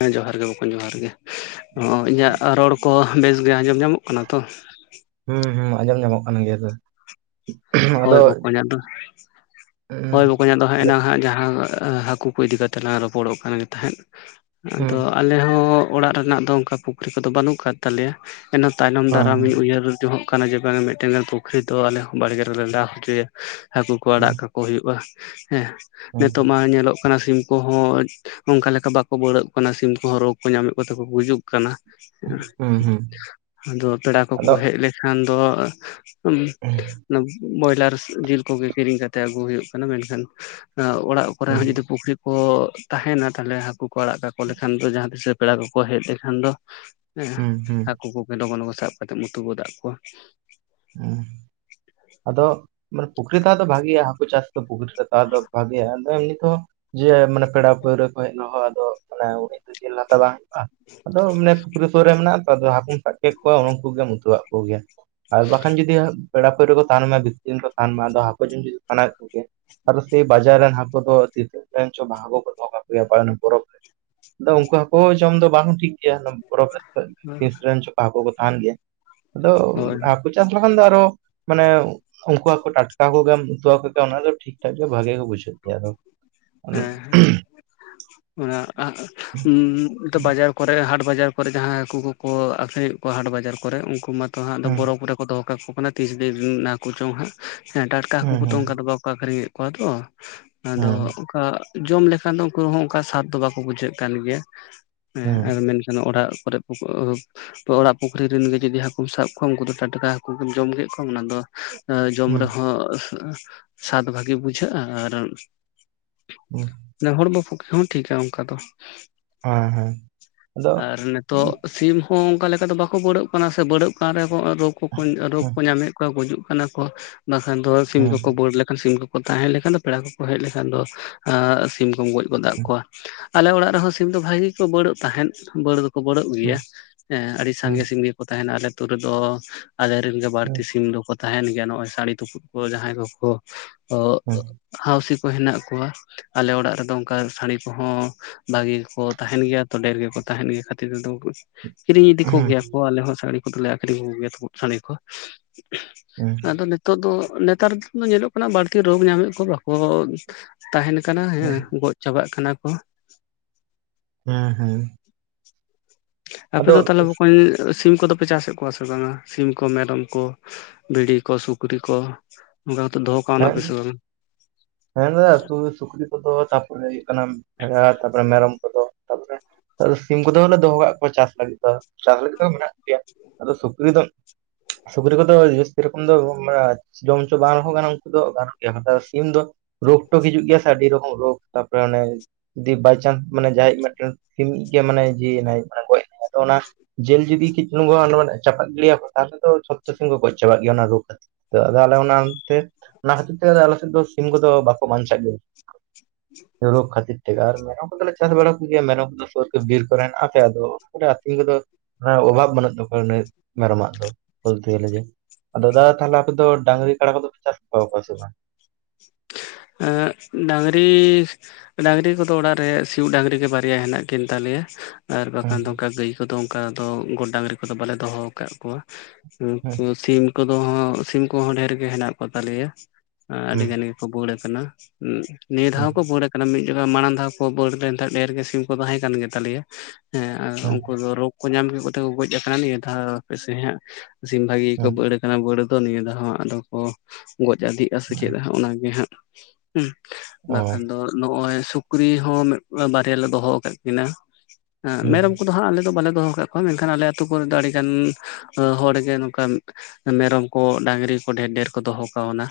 ᱦᱮᱸ ᱡᱚᱦᱟᱨ ᱜᱮ ᱵᱚᱠᱚᱧ ᱡᱚᱦᱟᱨ ᱜᱮ ᱚ ᱤᱧᱟᱹᱜ ᱨᱚᱲ ᱠᱚ ᱵᱮᱥ ᱜᱮ ᱟᱸᱡᱚᱢ ᱧᱟᱢᱚᱜ ᱠᱟᱱᱟ ᱛᱚ? ᱦᱩᱸ ᱦᱩᱸ ᱟᱸᱡᱚᱢ ᱧᱟᱢᱚᱜ ᱠᱟᱱ ᱜᱮᱭᱟ ᱫᱟ ᱦᱳᱭ ᱵᱚᱠᱚᱧ ᱟᱫᱚ ᱦᱩᱸ ᱦᱳᱭ ᱟᱫᱚ ᱵᱚᱠᱟᱧ ᱦᱩᱸ ᱮᱱᱟᱝ ᱦᱟᱸᱜ ᱡᱟᱦᱟᱸ ᱦᱟᱹᱠᱩ ᱠᱚ ᱤᱫᱤ ᱠᱟᱛᱮᱜ ᱞᱟᱝ ᱨᱚᱯᱚᱲᱚᱜ ᱠᱟᱱ ᱜᱮ ᱛᱟᱦᱮᱸᱫ ᱟᱫᱚ ᱟᱞᱮ ᱦᱚᱸ ᱚᱲᱟᱜ ᱨᱮᱱᱟᱜ ᱫᱚ ᱚᱱᱠᱟ ᱯᱩᱠᱷᱨᱤ ᱠᱚᱫᱚ ᱵᱟᱹᱱᱩᱜ ᱠᱟᱫ ᱛᱟᱞᱮᱭᱟ ᱮᱱ ᱛᱟᱭᱱᱚᱢ ᱦᱮᱸ ᱫᱟᱨᱟᱢᱤᱧ ᱩᱭᱦᱟᱹᱨ ᱡᱚᱜ ᱠᱟᱱᱟ ᱡᱮ ᱵᱟᱝ ᱢᱤᱫᱴᱮᱱᱜᱟᱱ ᱯᱩᱠᱷᱨᱤ ᱫᱚ ᱟᱞᱮ ᱦᱚᱸ ᱵᱟᱲᱜᱮ [unintelligible] ᱦᱚᱪᱚᱭᱟ ᱦᱟᱹᱠᱩ ᱠᱚ ᱦᱮᱸ ᱟᱲᱟᱜ ᱠᱟᱠᱚ ᱦᱩᱭᱩᱜ-ᱟ ᱦᱮᱸ ᱦᱩᱸ ᱱᱤᱛᱚᱜ ᱢᱟ ᱧᱮᱞᱚᱜ ᱠᱟᱱᱟ ᱥᱤᱢ ᱠᱚᱦᱚᱸ ᱚᱱᱠᱟ ᱞᱮᱠᱟ ᱵᱟᱠᱚ ᱵᱟᱹᱲᱚᱜ ᱠᱟᱱᱟ ᱥᱤᱢ ᱠᱚᱦᱚᱸ ᱨᱳᱜ ᱠᱚ ᱧᱟᱢᱮᱫ ᱠᱚ ᱛᱮ ᱠᱚ ᱜᱩᱡᱩᱜ ᱠᱟᱱᱟ ᱠᱟᱱᱟ ᱦᱩᱸ ᱦᱩᱸ ᱦᱩᱸ ᱟᱫᱚ ᱯᱮᱲᱟ ᱟᱫᱚ ᱠᱚᱠᱚ ᱦᱮᱡ ᱞᱮᱠᱷᱟᱱ ᱫᱚ ᱦᱩᱸ ᱵᱚᱭᱞᱟᱨ ᱡᱤᱞ ᱠᱚᱜᱮ ᱠᱤᱨᱤᱧ ᱠᱟᱛᱮᱫ ᱟᱹᱜᱩ ᱦᱩᱭᱩᱜ ᱠᱟᱱᱟ ᱢᱮᱱᱠᱷᱟᱱ ᱚᱲᱟᱜ ᱠᱚᱨᱮ ᱦᱚᱸ ᱦᱩᱸ ᱡᱩᱫᱤ ᱯᱩᱠᱷᱤᱨᱤ ᱠᱚ ᱠᱚ ᱛᱟᱦᱮᱱᱟ ᱛᱟᱦᱚᱞᱮ ᱦᱟᱹᱠᱩ ᱠᱚ ᱟᱲᱟᱜ ᱠᱟᱠᱚ ᱞᱮᱠᱷᱟᱱ ᱫᱚ ᱡᱟᱦᱟᱸ ᱛᱤᱥ ᱨᱮ ᱯᱮᱲᱟ ᱠᱚᱠᱚ ᱦᱮᱡ ᱞᱮᱱᱠᱷᱟᱱ ᱫᱚ ᱦᱮᱸ ᱦᱩᱸ ᱦᱩᱸ ᱦᱟᱹᱠᱩ ᱠᱚᱜᱮ ᱞᱚᱜᱚᱱ ᱞᱚᱜᱚᱱ ᱥᱟᱵ ᱠᱟᱛᱮᱫ ᱩᱛᱩ ᱜᱚᱫᱟᱜ ᱠᱚᱣᱟ᱾ ᱦᱮᱸ ᱟᱫᱚ ᱢᱟᱱᱮ ᱯᱩᱠᱷᱨᱤ ᱠᱷᱟᱡ ᱫᱚ ᱵᱷᱟᱜᱮᱭᱟ ᱦᱟᱹᱠᱩ ᱪᱟᱥ ᱫᱚ ᱯᱩᱠᱷᱨᱤ ᱛᱟᱨ ᱫᱚ ᱵᱷᱟᱜᱮᱭᱟ ᱟᱫᱚ ᱮᱢᱱᱤ ᱛᱚ ᱡᱮ ᱢᱟᱱᱮ ᱯᱮᱲᱟ ᱯᱟᱹᱲᱣᱨᱟᱹ ᱠᱷᱚᱱ ᱞᱚᱦᱚᱜ ᱟᱫᱚ ᱢᱟᱱᱮ ᱫᱚ ᱡᱤᱞ ᱞᱟᱛᱟᱣ ᱵᱟᱝ ᱦᱩᱭᱩᱜ-ᱟ᱾ ᱟᱫᱚ ᱟᱱᱮ ᱯᱩᱠᱷᱨᱤ ᱥᱩᱨ ᱨᱮ ᱢᱮᱱᱟᱜ ᱟᱫᱚ ᱦᱟᱹᱠᱩᱢ ᱥᱟᱵ ᱠᱮᱫ ᱠᱚᱣᱟ ᱩᱱᱠᱩ ᱜᱮᱢ ᱩᱛᱩᱣᱟᱜ ᱠᱚᱜᱮᱭᱟ ᱟᱨ ᱵᱟᱠᱷᱟᱱ ᱡᱩᱫᱤ ᱯᱮᱲᱟ ᱯᱟᱹᱲᱭᱟᱹ ᱛᱟᱦᱮᱱ ᱢᱟ ᱢᱤᱛ ᱫᱤᱱ ᱠᱚ ᱛᱟᱦᱮᱱ ᱢᱟ ᱟᱫᱚ ᱦᱟᱹᱠᱩ ᱡᱚᱢ ᱡᱩᱫᱤ ᱥᱟᱱᱟᱭᱮᱫ ᱠᱚᱜᱮ ᱟᱨ ᱥᱮᱭ ᱵᱟᱡᱟᱨ ᱨᱮᱱ ᱦᱟᱹᱠᱩ ᱫᱚ ᱛᱤᱥᱨᱮᱱᱪᱚᱝ ᱦᱟᱹᱠᱩ ᱠᱚ ᱫᱚᱦᱚ ᱠᱟᱜ ᱜᱮᱭᱟ ᱵᱚᱨᱚᱵ ᱨᱮ ᱟᱫᱚ ᱩᱱᱠᱩ ᱦᱟᱹᱠᱩ ᱡᱚᱢ ᱫᱚ ᱵᱟᱝ ᱦᱚᱸ ᱴᱷᱤᱠ ᱜᱮᱭᱟ ᱵᱚᱨᱚᱯ ᱨᱮᱱ ᱠᱚᱣᱟ ᱛᱤᱥ ᱨᱮᱱᱪᱚ ᱦᱟᱹᱠᱩ ᱠᱚ ᱛᱟᱦᱮᱱ ᱜᱮᱭᱟ ᱟᱫᱚ ᱦᱳᱭ ᱦᱟᱹᱠᱩ ᱪᱟᱥ ᱞᱮᱠᱷᱟᱱ ᱫᱚ ᱟᱨᱚ ᱢᱟᱱᱮ ᱩᱱᱠᱩᱣᱟᱜ ᱠᱚ ᱴᱟᱴᱠᱟ ᱦᱟᱠᱩᱜᱮᱢ ᱩᱛᱩ ᱟᱠᱚᱜᱮᱭᱟ ᱚᱱᱟ ᱫᱚ ᱴᱷᱤᱠ ᱴᱷᱟᱠ ᱜᱮ ᱵᱷᱟᱜᱮ ᱜᱮ ᱵᱩᱡᱷᱟᱹᱜ ᱜᱮᱭᱟ ᱟᱫᱚ ᱦᱩᱸ ᱦᱮᱸ ᱦᱮ ᱚᱱᱟ ᱵᱟᱡᱟᱨ ᱠᱚᱨᱮ ᱦᱟᱴ, ᱵᱟᱡᱟᱨ, ᱠᱚ ᱠᱚᱨᱮ ᱡᱟᱦᱟᱸᱭ ᱦᱟᱹᱠᱩ ᱠᱚᱠᱚ ᱟᱠᱷᱨ ᱠᱚᱣᱟ ᱦᱟᱴ ᱵᱟᱡᱟᱨ ᱠᱚᱨᱮ ᱩᱱᱠᱩ ᱢᱟᱛᱚᱟᱸᱜ ᱦᱩᱸ ᱵᱚᱨᱚᱯ ᱠᱚᱨᱮ ᱠᱚ ᱫᱚᱦᱚ ᱠᱚᱣᱟ ᱠᱚ ᱠᱷᱚᱱᱟ ᱛᱤᱥ ᱫᱤᱱ ᱦᱟᱠᱩ ᱪᱚᱝ ᱦᱟᱸᱜᱮᱸ ᱰᱟᱴᱠᱟ ᱦᱟᱹᱠᱩ ᱦᱩᱸ ᱠᱚ ᱫᱚᱝ ᱠᱟᱫᱟ ᱵᱟᱠᱚ ᱟᱠᱷᱟᱨᱤᱧ ᱠᱚᱣᱟ ᱛᱚ ᱟᱫᱚ ᱦᱩᱸ ᱡᱚᱢ ᱞᱮᱠᱷᱟᱱ ᱫᱚ ᱩᱱᱠᱩ ᱦᱚᱸ ᱚᱱᱠᱟ ᱥᱟᱫ ᱫᱚ ᱵᱟᱠᱚ ᱵᱩᱡᱷᱟᱹᱜ ᱠᱟᱱ ᱜᱮᱭᱟ ᱦᱮᱸ ᱦᱩᱸ ᱟᱨ ᱢᱮᱱᱠᱷᱟᱱ ᱚᱲᱟᱜ ᱠᱚᱨᱮ ᱚᱲᱟᱜ ᱯᱩᱠᱷᱨᱤ ᱨᱮᱱ ᱜᱮ ᱡᱩᱫᱤ ᱦᱟᱹᱠᱩᱢ ᱥᱟᱵ ᱠᱚᱣᱟ ᱩᱱᱠᱩ ᱫᱚ ᱴᱟᱴᱟᱠᱟ ᱦᱟᱹᱠᱩᱢ ᱡᱚᱢ ᱠᱮᱫ ᱠᱚᱣᱟ ᱚᱱᱟ ᱫᱚ ᱡᱚᱢ ᱦᱩᱸ ᱨᱮᱦᱚᱸ ᱥᱟᱫ ᱵᱷᱟᱹᱜᱤ ᱵᱩᱡᱷᱟᱹᱜ-ᱟ ᱟᱨ ᱦᱩᱸ ᱱᱮᱦᱚᱲ ᱦᱚᱲ ᱯᱩᱠᱷᱨᱤ ᱦᱚᱸ ᱴᱷᱠᱟ ᱚᱱᱠᱟ ᱫᱚ ᱦᱮᱸ ᱦᱮᱸ ᱟᱫᱚ ᱟᱨ ᱱᱤᱛᱚᱜ ᱦᱩᱸ ᱥᱤᱢ ᱦᱚᱸ ᱚᱱᱠᱟ ᱞᱮᱠᱟ ᱫᱚ ᱵᱟᱠᱚ ᱵᱟᱹᱲᱚᱜ ᱠᱟᱱᱟ ᱥᱮ ᱵᱟᱹᱲᱟᱹᱜ ᱠᱟᱱ ᱨᱮᱦᱚᱸ ᱨᱳᱜ ᱠᱚ ᱨᱳᱜ ᱦᱩᱸ ᱠᱚ ᱧᱟᱢᱮᱫ ᱠᱟᱱᱟᱣᱟ ᱚᱠᱟ ᱜᱩᱡᱩᱜ ᱠᱟᱱᱟ ᱠᱚ ᱵᱟᱠᱷᱟᱱ ᱫᱚ ᱥᱤᱢ ᱜᱚᱡᱩ ᱦᱩᱸ ᱠᱚᱱᱟ ᱠᱚ ᱵᱟᱹᱠᱷᱟᱱ ᱫᱚ ᱥᱤᱢ ᱠᱚᱠᱚ ᱵᱟᱬ ᱞᱮᱠᱷᱟᱱ ᱥᱤᱢ ᱠᱚᱠᱚ ᱛᱟᱦᱮᱸ ᱞᱮᱠᱷᱟᱱ ᱫᱚ ᱯᱮᱲᱟ ᱠᱚᱠᱚ ᱦᱮᱡ ᱞᱮᱠᱷᱟᱱ ᱫᱚ ᱥᱤᱢ ᱠᱚᱢ ᱜᱚᱡ ᱜᱚᱫᱟᱜ ᱠᱚᱣᱟ ᱟᱞᱮ ᱚᱲᱟᱜ ᱨᱮᱦᱚᱸ ᱥᱤᱢ ᱫᱚ ᱵᱷᱟᱜᱤ ᱜᱮ ᱠᱚ ᱵᱟᱹᱲᱚᱜ ᱛᱟᱦᱮᱸᱫ ᱵᱟᱹᱲ ᱫᱚ ᱠᱟᱹᱵᱟᱹᱲᱚᱜ ᱜᱮᱭᱟ ᱦᱮᱸ ᱟᱹᱰᱤ ᱦᱩᱸ ᱥᱟᱸᱜᱮ ᱥᱤᱢ ᱜᱮᱠᱚ ᱛᱟᱦᱮᱱᱟ ᱟᱛᱳ ᱨᱮᱫᱚ ᱟᱞᱮᱨᱮᱱ ᱦᱩᱸ ᱵᱟᱹᱲᱛᱤ ᱥᱤᱢ ᱫᱚᱠᱚ ᱛᱟᱦᱮᱱ ᱜᱮᱭᱟ ᱱᱚᱜ-ᱚᱭ ᱥᱟᱹᱲᱤ ᱛᱩᱯᱩᱫ ᱠᱚ ᱡᱟᱦᱟᱸᱭ ᱠᱚᱠᱚ ᱦᱩᱸ ᱦᱟᱣᱥᱤ ᱦᱮᱱᱟᱜ ᱠᱚᱣᱟ ᱟᱞᱮ ᱚᱲᱟᱜ ᱨᱮᱫᱚ ᱚᱱᱠᱟ ᱥᱟᱹᱲᱤ ᱠᱚᱦᱚᱸ ᱵᱷᱟᱜᱤ ᱜᱮᱠᱚ ᱛᱟᱦᱮᱱ ᱜᱮᱭᱟ ᱛᱚ ᱰᱷᱮᱨ ᱜᱮᱠᱚ ᱛᱟᱦᱮᱱ ᱜᱮᱭᱟ ᱠᱷᱟᱹᱛᱤᱨ ᱠᱤᱨᱤᱧ ᱤᱫᱤ ᱦᱩᱸ ᱠᱚᱜᱮᱭᱟᱠᱚ ᱟᱞᱮ ᱦᱚᱸ ᱥᱟᱹᱲᱤ ᱠᱚᱫᱚᱞᱮ ᱟᱠᱷᱨᱤᱧ ᱠᱚᱜᱮᱭᱟ ᱛᱩᱯᱚᱫ ᱥᱟᱹᱰᱤ ᱠᱚ᱾ ᱟᱫᱚ ᱱᱤᱛᱚᱜ ᱫᱚ ᱱᱮᱛᱟᱨ ᱫᱚ ᱧᱮᱞᱚᱜ ᱠᱟᱱᱟ ᱵᱟᱹᱲᱛᱤ ᱨᱳᱜᱽ ᱧᱟᱢᱮᱫ ᱠᱚ ᱵᱟᱠᱚ ᱛᱟᱦᱮᱱ ᱠᱟᱱᱟ ᱦᱮᱸ ᱦᱩᱸ ᱜᱚᱡ ᱪᱟᱵᱟᱜ ᱠᱟᱱᱟ ᱠᱚ᱾ ᱦᱮᱸ ᱦᱮᱸ᱾ ᱟᱯᱮ ᱫᱚ ᱛᱟᱦᱚᱞᱮ ᱵᱚᱠᱚᱧ ᱥᱤᱢ ᱠᱚᱫᱚ ᱯᱮ ᱪᱟᱥᱮᱫ ᱠᱚᱣᱟ ᱥᱮ ᱵᱟᱝᱟ ᱥᱤᱢ ᱠᱚ ᱢᱮᱨᱚᱢ ᱠᱚ ᱵᱷᱤᱲᱤ ᱠᱚ ᱥᱩᱠᱨᱤ ᱠᱚ ᱚᱱᱠᱟ ᱫᱚᱦᱚ ᱠᱟᱣᱱᱟ ᱦᱮᱸ ᱯᱮ ᱥᱮ ᱵᱟᱝ ᱦᱮᱸ ᱫᱟᱫᱟ ᱛᱚ ᱥᱩᱠᱨᱤ ᱠᱚᱫᱚ ᱛᱟᱯ ᱚᱱᱮ ᱦᱩᱭᱩᱜ ᱠᱟᱱᱟ ᱵᱷᱮᱲᱟ ᱛᱟᱯᱚᱨᱮ ᱢᱮᱨᱚᱢ ᱠᱚᱫᱚ᱾ ᱛᱟᱯᱚᱨᱮ ᱥᱤᱢ ᱠᱚᱫᱚ ᱦᱚᱞᱮ ᱫᱚᱦᱚ ᱠᱟᱜ ᱠᱚᱣᱟ ᱪᱟᱥ ᱞᱟᱹᱜᱤᱫ ᱫᱚ ᱪᱟᱥ ᱞᱟᱹᱜᱤᱫ ᱫᱚ ᱢᱮᱱᱟᱜ ᱜᱮᱭᱟ᱾ ᱟᱫᱚ ᱥᱩᱠᱨᱤ ᱫᱚ ᱥᱩᱠᱨᱤ ᱠᱚᱫᱚ ᱡᱟᱹᱥᱛᱤ ᱨᱚᱠᱚᱢ ᱫᱚ ᱡᱚᱢ ᱦᱚᱪᱚ ᱵᱟᱝ ᱨᱮᱦᱚᱸ ᱫᱚ ᱜᱟᱱᱚᱜ ᱜᱮᱭᱟ ᱥᱤᱢ ᱫᱚ ᱨᱳᱜ ᱴᱳᱜ ᱦᱤᱡᱩᱜ ᱜᱮᱭᱟ ᱥᱮ ᱟᱹᱰᱤ ᱨᱚᱠᱚᱢ ᱨᱳᱜ ᱛᱟᱯᱚᱨᱮ ᱚᱱᱮ ᱡᱩᱫᱤ ᱵᱟᱭᱪᱟᱱᱥ ᱢᱟᱱᱮ ᱡᱟᱦᱟᱸᱭᱤᱡ ᱢᱤᱫᱴᱮᱱ ᱥᱤᱢᱤᱡ ᱜᱮ ᱢᱟᱱᱮ ᱡᱤᱣᱤ ᱮᱱᱟᱭ ᱜᱚᱡ ᱮᱱᱟᱭ ᱟᱫᱚ ᱚᱱᱟ ᱡᱮᱞ ᱡᱩᱫᱤ ᱠᱮᱪ ᱪᱩᱞᱩᱝ ᱠᱚ [unintelligible] ᱪᱟᱯᱟᱫ ᱜᱤᱰᱤᱭᱟᱠᱚ ᱛᱟᱦᱚᱞᱮ ᱫᱚ ᱡᱷᱚᱛᱟ ᱥᱤᱢ ᱠᱚ ᱜᱚᱡ ᱪᱟᱵᱟᱜ ᱜᱮᱭᱟ ᱚᱱᱟ ᱨᱳᱜ ᱟᱫᱚ ᱟᱞᱮ ᱚᱱᱟᱛᱮ ᱚᱱᱟ ᱠᱷᱟᱹᱛᱤᱨ ᱛᱮ ᱟᱞᱮ ᱥᱮᱫ ᱫᱚ ᱥᱤᱢ ᱠᱚᱫᱚ ᱵᱟᱠᱚ ᱵᱟᱧᱪᱟᱜ ᱜᱮᱭᱟ᱾ ᱨᱳᱜ ᱠᱷᱟᱹᱛᱤᱨ ᱛᱮᱜᱮ ᱟᱨ ᱢᱮᱨᱚᱢ ᱠᱚᱫᱚᱞᱮ ᱪᱟᱥ ᱵᱟᱲᱟ ᱠᱚᱜᱮᱭᱟ ᱢᱮᱨᱚᱢ ᱠᱚᱫᱚ ᱥᱳᱨ ᱠᱨᱮᱵᱤᱨ ᱠᱚᱨᱮᱱᱟᱜᱮ ᱟᱫᱚ ᱟᱹᱛᱤᱧ ᱠᱚᱫᱚ᱾ ᱦᱮ ᱚᱵᱷᱟᱵ ᱵᱟᱹᱱᱩᱜ ᱛᱟᱠᱚᱣᱟ ᱢᱮᱨᱚᱢᱟᱜ ᱫᱚ ᱵᱚᱞᱛᱮ ᱜᱮᱞᱮ ᱡᱮ᱾ ᱫᱟᱫᱟ ᱛᱟᱦᱚᱞᱮ ᱟᱯᱮ ᱫᱚ ᱰᱟᱝᱨᱤ ᱠᱟᱰᱟ ᱠᱚᱫᱚ ᱯᱮ ᱪᱟᱥ ᱠᱚᱣᱟ ᱥᱮ ᱵᱟᱝ? ᱮᱜ ᱰᱟᱝᱨᱤ ᱰᱟᱝᱨᱤ ᱠᱚᱫᱚ ᱚᱲᱟᱜ ᱨᱮ ᱥᱤᱭᱳᱜ ᱰᱟᱝᱨᱤ ᱜᱮ ᱵᱟᱨᱭᱟ ᱦᱮᱱᱟᱜ ᱠᱤᱱ ᱛᱟᱞᱮᱭᱟ᱾ ᱟᱨ ᱦᱩᱸ ᱵᱟᱠᱷᱟᱱ ᱫᱚ ᱚᱱᱠᱟ ᱜᱟᱹᱭ ᱠᱚᱫᱚ ᱚᱱᱠᱟ ᱫᱚ ᱜᱚᱴ ᱰᱟᱝᱨᱤ ᱠᱚᱫᱚ ᱵᱟᱞᱮ ᱫᱚᱦᱚ ᱟᱠᱟᱜ ᱠᱚᱣᱟ᱾ ᱦᱩᱸ ᱩᱱᱠᱩ ᱥᱤᱢ ᱠᱚᱫᱚ ᱥᱤᱢ ᱠᱚᱦᱚᱸ ᱰᱷᱮᱨ ᱜᱮ ᱦᱮᱱᱟᱜ ᱠᱚ ᱛᱟᱞᱮᱭᱟ᱾ ᱮ ᱦᱩᱸ ᱟᱹᱰᱤᱜᱟᱱ ᱜᱮᱠᱚ ᱵᱟᱹᱲ ᱠᱟᱱᱟ ᱦᱩᱸ ᱱᱤᱭᱟᱹ ᱫᱷᱟᱣ ᱦᱩᱸ ᱦᱚᱸᱠᱚ ᱵᱟᱹᱲ ᱠᱟᱱᱟ ᱢᱤᱫ ᱡᱚᱠᱷᱟᱡ ᱢᱟᱲᱟᱝ ᱫᱷᱟᱣ ᱠᱚ ᱵᱟᱹᱲ ᱞᱮᱱ ᱛᱟᱸᱦᱮᱫ ᱰᱷᱮᱨ ᱜᱮ ᱥᱤᱢ ᱠᱚ ᱛᱟᱦᱮᱸ ᱠᱟᱱ ᱜᱮᱛᱟ ᱞᱮᱭᱟ᱾ ᱦᱮᱸ ᱟᱨ ᱦᱩᱸ ᱩᱱᱠᱩ ᱫᱚ ᱨᱳᱜᱽ ᱠᱚ ᱧᱟᱢ ᱠᱮᱫ ᱠᱟᱛᱮ ᱠᱚ ᱜᱚᱡ ᱟᱠᱟᱱᱟ ᱱᱤᱭᱟᱹ ᱫᱷᱟᱹᱣ ᱦᱟᱯᱮ ᱥᱮ ᱦᱟᱸᱜ᱾ ᱥᱤᱢ ᱵᱷᱟᱜᱤ ᱜᱮᱠᱚ ᱦᱩᱸ ᱵᱟᱹᱲ ᱟᱠᱟᱱᱟ ᱵᱟᱹᱲ ᱫᱚ ᱱᱤᱭᱟᱹ ᱫᱷᱟᱣ ᱦᱟᱸᱜ ᱟᱫᱚ ᱠᱚ ᱜᱚᱡ ᱟᱫᱤᱜ-ᱟ ᱥᱮ ᱦᱩᱸ ᱪᱮᱫ ᱦᱟᱜ ᱚᱱᱟᱜᱮ ᱦᱟᱜ ᱦᱩᱸ ᱚ ᱵᱟᱠᱷᱟᱱ ᱫᱚ ᱱᱚᱜ-ᱚᱭ ᱥᱩᱠᱨᱤ ᱦᱚ ᱢᱤᱫ ᱵᱟᱨᱭᱟ ᱞᱮ ᱫᱚᱦᱚ ᱟᱠᱟᱫ ᱠᱤᱱᱟ᱾ ᱦᱮᱸ ᱦᱩᱸ ᱢᱮᱨᱚᱢ ᱠᱚᱫᱚ ᱦᱟᱜ ᱟᱞᱮ ᱫᱚ ᱵᱟᱞᱮ ᱫᱚᱦᱚ ᱠᱟᱜ ᱦᱳᱭ ᱢᱮᱱᱠᱷᱟᱱ ᱟᱞᱮ ᱟᱹᱛᱩ ᱠᱚᱨᱮ ᱫᱚ ᱟᱹᱰᱤ ᱜᱟᱱ ᱦᱚᱲᱜᱮ ᱱᱚᱝᱠᱟ ᱢᱮᱨᱚᱢ ᱠᱚ ᱰᱟᱝᱨᱤ ᱠᱚ ᱰᱷᱮᱨ ᱰᱷᱮᱨ ᱠᱚ ᱫᱚᱦᱚ ᱠᱟᱣᱱᱟ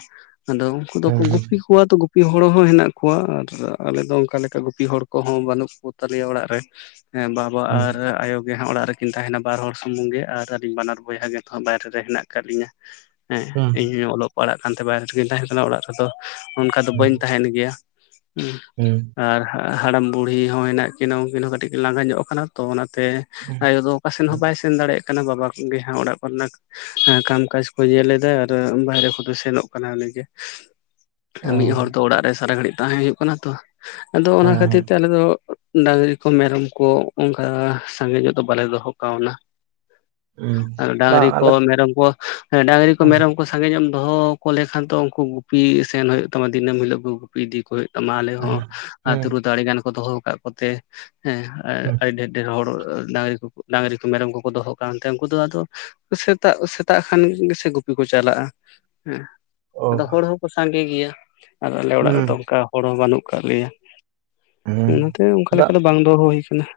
ᱟᱫᱚ ᱩᱱᱠᱩ ᱦᱩᱸ ᱦᱩᱸ ᱫᱚᱠᱚ ᱜᱩᱯ ᱦᱩᱸ ᱠᱚᱣᱟ ᱛᱚ ᱜᱩᱯᱤ ᱦᱚᱲ ᱦᱚᱸ ᱦᱮᱱᱟᱜ ᱠᱚᱣᱟ ᱟᱨ ᱟᱞᱮ ᱫᱚ ᱚᱱᱠᱟ ᱞᱮᱠᱟ ᱜᱩᱯᱤ ᱦᱚᱲ ᱠᱚᱦᱚᱸ ᱵᱟᱹᱱᱩᱜ ᱠᱚ ᱛᱟᱞᱮᱭᱟ ᱚᱲᱟᱜ ᱨᱮ᱾ ᱦᱮᱸ ᱵᱟᱵᱟ ᱟᱨ ᱟᱭᱳ ᱜᱮ ᱦᱟᱜ ᱚᱲᱟᱜ ᱨᱮᱠᱤᱱ ᱛᱟᱦᱮᱱᱟ ᱵᱟᱨ ᱦᱚᱲ ᱥᱩᱢᱩᱝ ᱜᱮ ᱟᱨ ᱟᱹᱞᱤᱧ ᱵᱟᱱᱟᱨ ᱵᱚᱭᱦᱟ ᱜᱮᱛᱚ ᱦᱟᱜ ᱵᱟᱭᱨᱮ ᱛᱮ ᱦᱮᱱᱟᱜ ᱠᱟᱫ ᱞᱤᱧᱟᱹ᱾ ᱦᱮᱸ ᱦᱩᱸ ᱤᱧ ᱦᱚᱸᱧ ᱚᱞᱚᱜ ᱯᱟᱲᱦᱟᱜ ᱠᱟᱱᱛᱮ ᱵᱟᱭᱨᱮ ᱨᱮᱜᱤᱧ ᱛᱟᱦᱮᱸᱱ ᱠᱟᱱᱟ᱾ ᱚᱲᱟᱜ ᱨᱮᱫᱚ ᱚᱱᱠᱟ ᱫᱚ ᱵᱟᱹᱧ ᱛᱟᱦᱮᱱ ᱜᱮᱭᱟ᱾ ᱦᱩᱸ᱾ ᱟᱨ ᱦᱟᱲᱟᱢ ᱵᱩᱲᱦᱤ ᱦᱚᱸ ᱦᱮᱱᱟᱜ ᱠᱤᱱᱟ ᱩᱱᱠᱤᱱ ᱦᱚᱸ ᱠᱟᱹᱴᱤᱡ ᱠᱤᱱ ᱞᱟᱸᱜᱟ ᱧᱚᱜ ᱠᱟᱱᱟ ᱛᱚ ᱚᱱᱟᱛᱮ ᱦᱩᱸ ᱟᱭᱳ ᱫᱚ ᱚᱠᱟ ᱥᱮᱱ ᱦᱚᱸ ᱵᱟᱭ ᱥᱮᱱ ᱫᱟᱲᱮᱭᱟᱜ ᱠᱟᱱᱟ ᱵᱟᱵᱟ ᱠᱚᱜᱮ ᱚᱲᱟᱜ ᱠᱚᱨᱮᱱᱟᱜ ᱦᱮᱸ ᱠᱟᱢ ᱠᱟᱡ ᱠᱚ ᱧᱮᱞ ᱮᱫᱟ ᱟᱨ ᱵᱟᱦᱨᱮ ᱠᱚᱫᱚ ᱥᱮᱱᱚᱜ ᱠᱟᱱᱟ ᱩᱱᱤ ᱜᱮ᱾ ᱢᱤᱫ ᱚ ᱦᱚᱲ ᱫᱚ ᱚᱲᱟᱜ ᱨᱮ ᱥᱟᱨᱟ ᱜᱷᱟᱹᱲᱤᱡ ᱛᱟᱸᱦᱮ ᱦᱩᱭᱩᱜ ᱠᱟᱱᱟ ᱛᱚ᱾ ᱟᱫᱚ ᱚᱱᱟ ᱦᱮᱸ ᱠᱷᱟᱹᱛᱤᱨ ᱦᱮᱸ ᱛᱮ ᱟᱞᱮ ᱫᱚ ᱰᱟᱹᱝᱨᱤ ᱠᱚ ᱢᱮᱨᱚᱢ ᱠᱚ ᱚᱱᱠᱟ ᱥᱟᱸᱜᱮ ᱧᱚᱜ ᱫᱚ ᱵᱟᱞᱮ ᱫᱚᱦᱚ ᱠᱟᱣᱱᱟ᱾ ᱦᱩᱸ ᱵᱟᱝ ᱰᱟᱹᱝᱨᱤ ᱠᱚ ᱟᱞᱮ ᱢᱮᱨᱚᱢ ᱠᱚ ᱦᱮᱸ ᱰᱟᱹᱝᱨᱤ ᱠᱚ ᱦᱩᱸ ᱢᱮᱨᱚᱢ ᱩᱱᱠᱩ ᱥᱟᱸᱜᱮ ᱧᱚᱜ ᱮᱢ ᱫᱚᱦᱚ ᱠᱚ ᱞᱮᱠᱷᱟᱱ ᱫᱚ ᱩᱱᱠᱩ ᱜᱩᱯᱤ ᱥᱮᱱ ᱦᱩᱭᱩᱜ ᱛᱟᱢᱟ ᱫᱤᱱᱟᱹᱢ ᱦᱤᱞᱳᱜ ᱜᱮ ᱜᱩᱯᱤ ᱤᱫᱤ ᱠᱚ ᱦᱩᱭᱩᱜ ᱛᱟᱢᱟ ᱟᱞᱮ ᱦᱚᱸ ᱟᱹᱛᱩ ᱦᱩᱸ ᱨᱮᱫᱚ ᱟᱹᱰᱤᱜᱟᱱ ᱜᱟᱱ ᱠᱚ ᱫᱚᱦᱚ ᱟᱠᱟᱫ ᱠᱚᱛᱮ ᱦᱮᱸ ᱦᱩᱸ ᱟᱹᱰᱤ ᱰᱷᱮᱨ ᱰᱷᱮᱨ ᱦᱚᱲ ᱰᱟᱝᱨᱤ ᱰᱟᱝᱨᱤ ᱠᱚ ᱢᱮᱨᱚᱢ ᱠᱚᱠᱚ ᱫᱚᱦᱚ ᱠᱟᱱᱛᱮ ᱩᱱᱠᱩ ᱫᱚ ᱟᱫᱚ ᱥᱮᱛᱟᱜ ᱥᱮᱛᱟᱜ ᱠᱷᱟᱱ ᱜᱮᱥᱮ ᱜᱩᱯᱤ ᱠᱚ ᱪᱟᱞᱟᱜᱼᱟ ᱦᱮᱸ ᱾ ᱟᱫᱚ ᱚ ᱦᱚᱲ ᱦᱚᱸᱠᱚ ᱥᱟᱸᱜᱮ ᱜᱮᱭᱟ ᱟᱫᱚ ᱟᱞᱮ ᱚᱲᱟᱜ ᱦᱩᱸ ᱨᱮᱫᱚ ᱚᱱᱠᱟ ᱦᱚᱲ ᱦᱚᱸ ᱵᱟᱹᱱᱩᱜ ᱠᱟᱫ ᱞᱮᱭᱟ ᱾ ᱦᱩᱸ ᱚᱱᱟᱛᱮ ᱚᱱᱠᱟ ᱫᱟ ᱞᱮᱠᱟ ᱫᱚ ᱵᱟᱝ ᱫᱚᱦᱚ ᱦᱩᱭ ᱠᱟᱱᱟ ᱾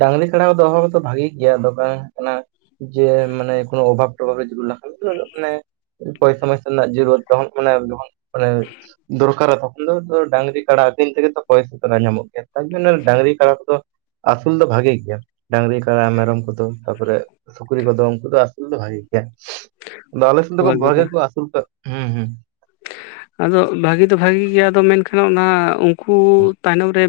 ᱰᱟᱝᱨᱤ ᱠᱟᱲᱟ ᱫᱚ ᱫᱚᱦᱚ ᱠᱚᱫᱚ ᱵᱷᱟᱜᱤ ᱜᱮᱭᱟ, ᱫᱚ ᱵᱟᱝ ᱦᱩᱭᱩᱜ ᱠᱟᱱᱟ ᱡᱮ ᱢᱟᱱᱮ ᱠᱳᱱᱳ ᱚᱵᱷᱟᱵ ᱴᱚᱵᱷᱟᱵ ᱡᱮ ᱢᱟᱱᱮ ᱯᱚᱭᱥᱟ ᱢᱚᱭᱥᱟ ᱨᱮᱱᱟᱜ ᱡᱟᱨᱩᱶᱟ ᱫᱚ ᱚᱜ ᱢᱟᱱᱮ ᱢᱟᱱᱮ ᱫᱚᱨᱠᱟᱨᱟ ᱛᱚᱠᱷᱚᱱ ᱫᱚ ᱰᱟᱹᱝᱨᱤ ᱠᱟᱰᱟ ᱟᱹᱫᱤᱱ ᱛᱮᱜᱮ ᱛᱚ ᱯᱚᱭᱥᱟ ᱫᱚ ᱧᱟᱢᱚᱜ ᱜᱮᱭᱟ ᱾ ᱟᱨ ᱡᱚᱱ ᱰᱟ. ᱝᱨᱤ ᱠᱟᱬᱟ ᱠᱚᱫᱚ ᱟᱹᱥᱩᱞ ᱫᱚ ᱵᱷᱟᱜᱤ ᱜᱮᱭᱟ ᱾ ᱰᱟᱹᱝᱨᱤ, ᱠᱟᱬᱟ, ᱢᱮᱨᱚᱢ ᱠᱚᱫᱚ ᱛᱟᱯᱚᱨᱮ ᱥᱩᱠᱨᱤ ᱠᱚᱫᱚ ᱩᱱᱠᱩ ᱫᱚ ᱟᱥᱩᱞ ᱫᱚ ᱵᱷᱟᱜᱤ ᱜᱮᱭᱟ ᱾ ᱟᱞᱮ ᱥᱮᱫ ᱫᱚ ᱠᱚ ᱦᱳᱭ ᱵᱟᱹᱵᱩ [unintelligible] ᱠᱚ ᱟᱥᱩᱞ ᱠᱟᱜ ᱛᱚ᱾ ᱦᱩᱸ ᱦᱩᱸ ᱟᱫᱚ ᱵᱷᱟᱹᱜᱤ ᱫᱚ ᱵᱷᱟᱜᱮ ᱜᱮᱭᱟ ᱟᱫᱚ ᱢᱮᱱᱠᱷᱟᱱ ᱚᱱᱟ ᱩᱱᱠᱩ ᱛᱟᱭᱱᱚᱢ ᱨᱮ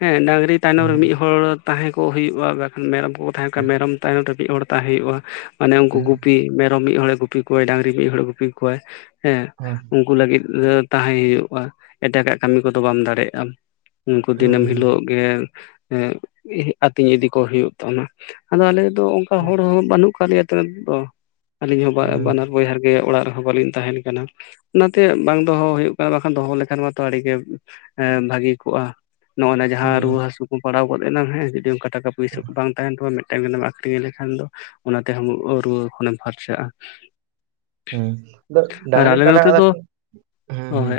ᱦᱮᱸ ᱰᱟᱝᱨᱤ ᱛᱟᱭᱱᱚᱢ ᱨᱮ ᱦᱩᱸ ᱢᱤᱫ ᱦᱚᱲ ᱛᱟᱦᱮᱸ ᱠᱚᱜ ᱦᱩᱭᱩᱜᱼᱟ, ᱵᱟᱠᱷᱟᱱ ᱢᱮᱨᱚᱢ ᱠᱚᱠᱚ ᱛᱟᱦᱮᱸ ᱠᱟᱱᱟ ᱢᱮᱨᱚᱢ ᱛᱟᱭᱱᱚᱢ ᱨᱮ ᱢᱤᱫ ᱦᱚᱲ ᱛᱟᱦᱮᱸ ᱦᱩᱭᱩᱜᱼᱟ ᱢᱟᱱᱮ ᱦᱩᱸ ᱦᱩᱸ ᱩᱱᱠᱩ ᱦᱩᱸ ᱜᱩᱯᱤ ᱢᱮᱨᱚᱢ ᱢᱤᱫ ᱦᱚᱲ ᱮ ᱜᱩᱯᱤ ᱠᱚᱣᱟᱭ, ᱰᱟᱹᱝᱨᱤ ᱢᱤᱫ ᱦᱚᱲ ᱮ ᱜᱩᱯᱤ ᱠᱚᱣᱟᱭ ᱦᱮᱸ᱾ ᱦᱚᱭ ᱾ ᱩᱱᱠᱩ ᱞᱟᱹᱜᱤᱫ ᱛᱟᱦᱮᱸ ᱦᱩᱭᱩᱜᱼᱟ ᱮᱴᱟᱜᱟᱜ ᱠᱟᱹᱢᱤ ᱠᱚᱫᱚ ᱵᱟᱢ ᱫᱟᱲᱮᱭᱟᱜᱼᱟ ᱟᱢ ᱾ ᱩᱱᱠᱩ ᱫᱤᱱᱮᱢ ᱦᱤᱞᱚᱜ ᱜᱮ ᱦᱮ ᱟᱹᱛᱤᱧ ᱤᱫᱤ ᱠᱚ ᱦᱩᱭᱩᱜ ᱛᱟᱢᱟ ᱾ ᱟᱫᱚ ᱟᱞᱮ ᱫᱚ ᱚᱱᱠᱟ ᱦᱚᱲ ᱦᱚᱸ ᱵᱟᱹᱱᱩᱜ ᱠᱟᱜ ᱞᱮᱭᱟ ᱛᱚ ᱟᱹᱞᱤᱧ ᱦᱚᱸ ᱦᱩᱸ ᱵᱟᱱᱟᱨ ᱵᱚᱭᱦᱟ ᱜᱮ ᱚᱲᱟᱜ ᱨᱮᱦᱚᱸ ᱵᱟᱹᱞᱤᱧ ᱛᱟᱦᱮᱱ ᱠᱟᱱᱟ᱾ ᱚᱱᱟᱛᱮ ᱵᱟᱝ ᱫᱚᱦᱚ ᱦᱩᱭᱩᱜ ᱠᱟᱱᱟ ᱵᱟᱠᱷᱟᱱ ᱫᱚᱦᱚ ᱞᱮᱠᱷᱟᱱ ᱢᱟᱛᱚ ᱟᱹᱰᱤ ᱜᱮ ᱵᱷᱟᱹᱜᱤ ᱠᱚᱜᱼᱟ ᱾ ᱱᱚᱜᱼᱚᱭ ᱡᱟᱦᱟᱸ ᱨᱩᱶᱟᱹ ᱦᱩᱸ ᱦᱟᱹᱥᱩ ᱠᱚ ᱯᱟᱲᱟᱣ ᱜᱚᱫ ᱮᱱᱟ ᱦᱮᱸ ᱡᱩᱫᱤ ᱚᱱᱠᱟ ᱴᱟᱠᱟ ᱯᱚᱭᱥᱟ ᱠᱚ ᱵᱟᱝ ᱛᱟᱦᱮᱱ ᱛᱟᱢᱟ ᱢᱤᱫᱴᱟᱝ ᱜᱟᱱ ᱟᱠᱷᱨᱤᱧ ᱞᱮᱠᱷᱟᱱ ᱫᱚ ᱚᱱᱟᱛᱮ ᱨᱩᱣᱟᱹ ᱠᱷᱚᱱ ᱮᱢ ᱯᱷᱟᱨᱪᱟᱜᱼᱟ ᱾ ᱦᱮᱸ ᱟᱫᱚ ᱰᱟᱝᱨᱤ, ᱟᱞᱮ ᱠᱟᱰᱟ ᱱᱚᱛᱮ [unintelligible] ᱦᱮᱸ ᱦᱮᱸ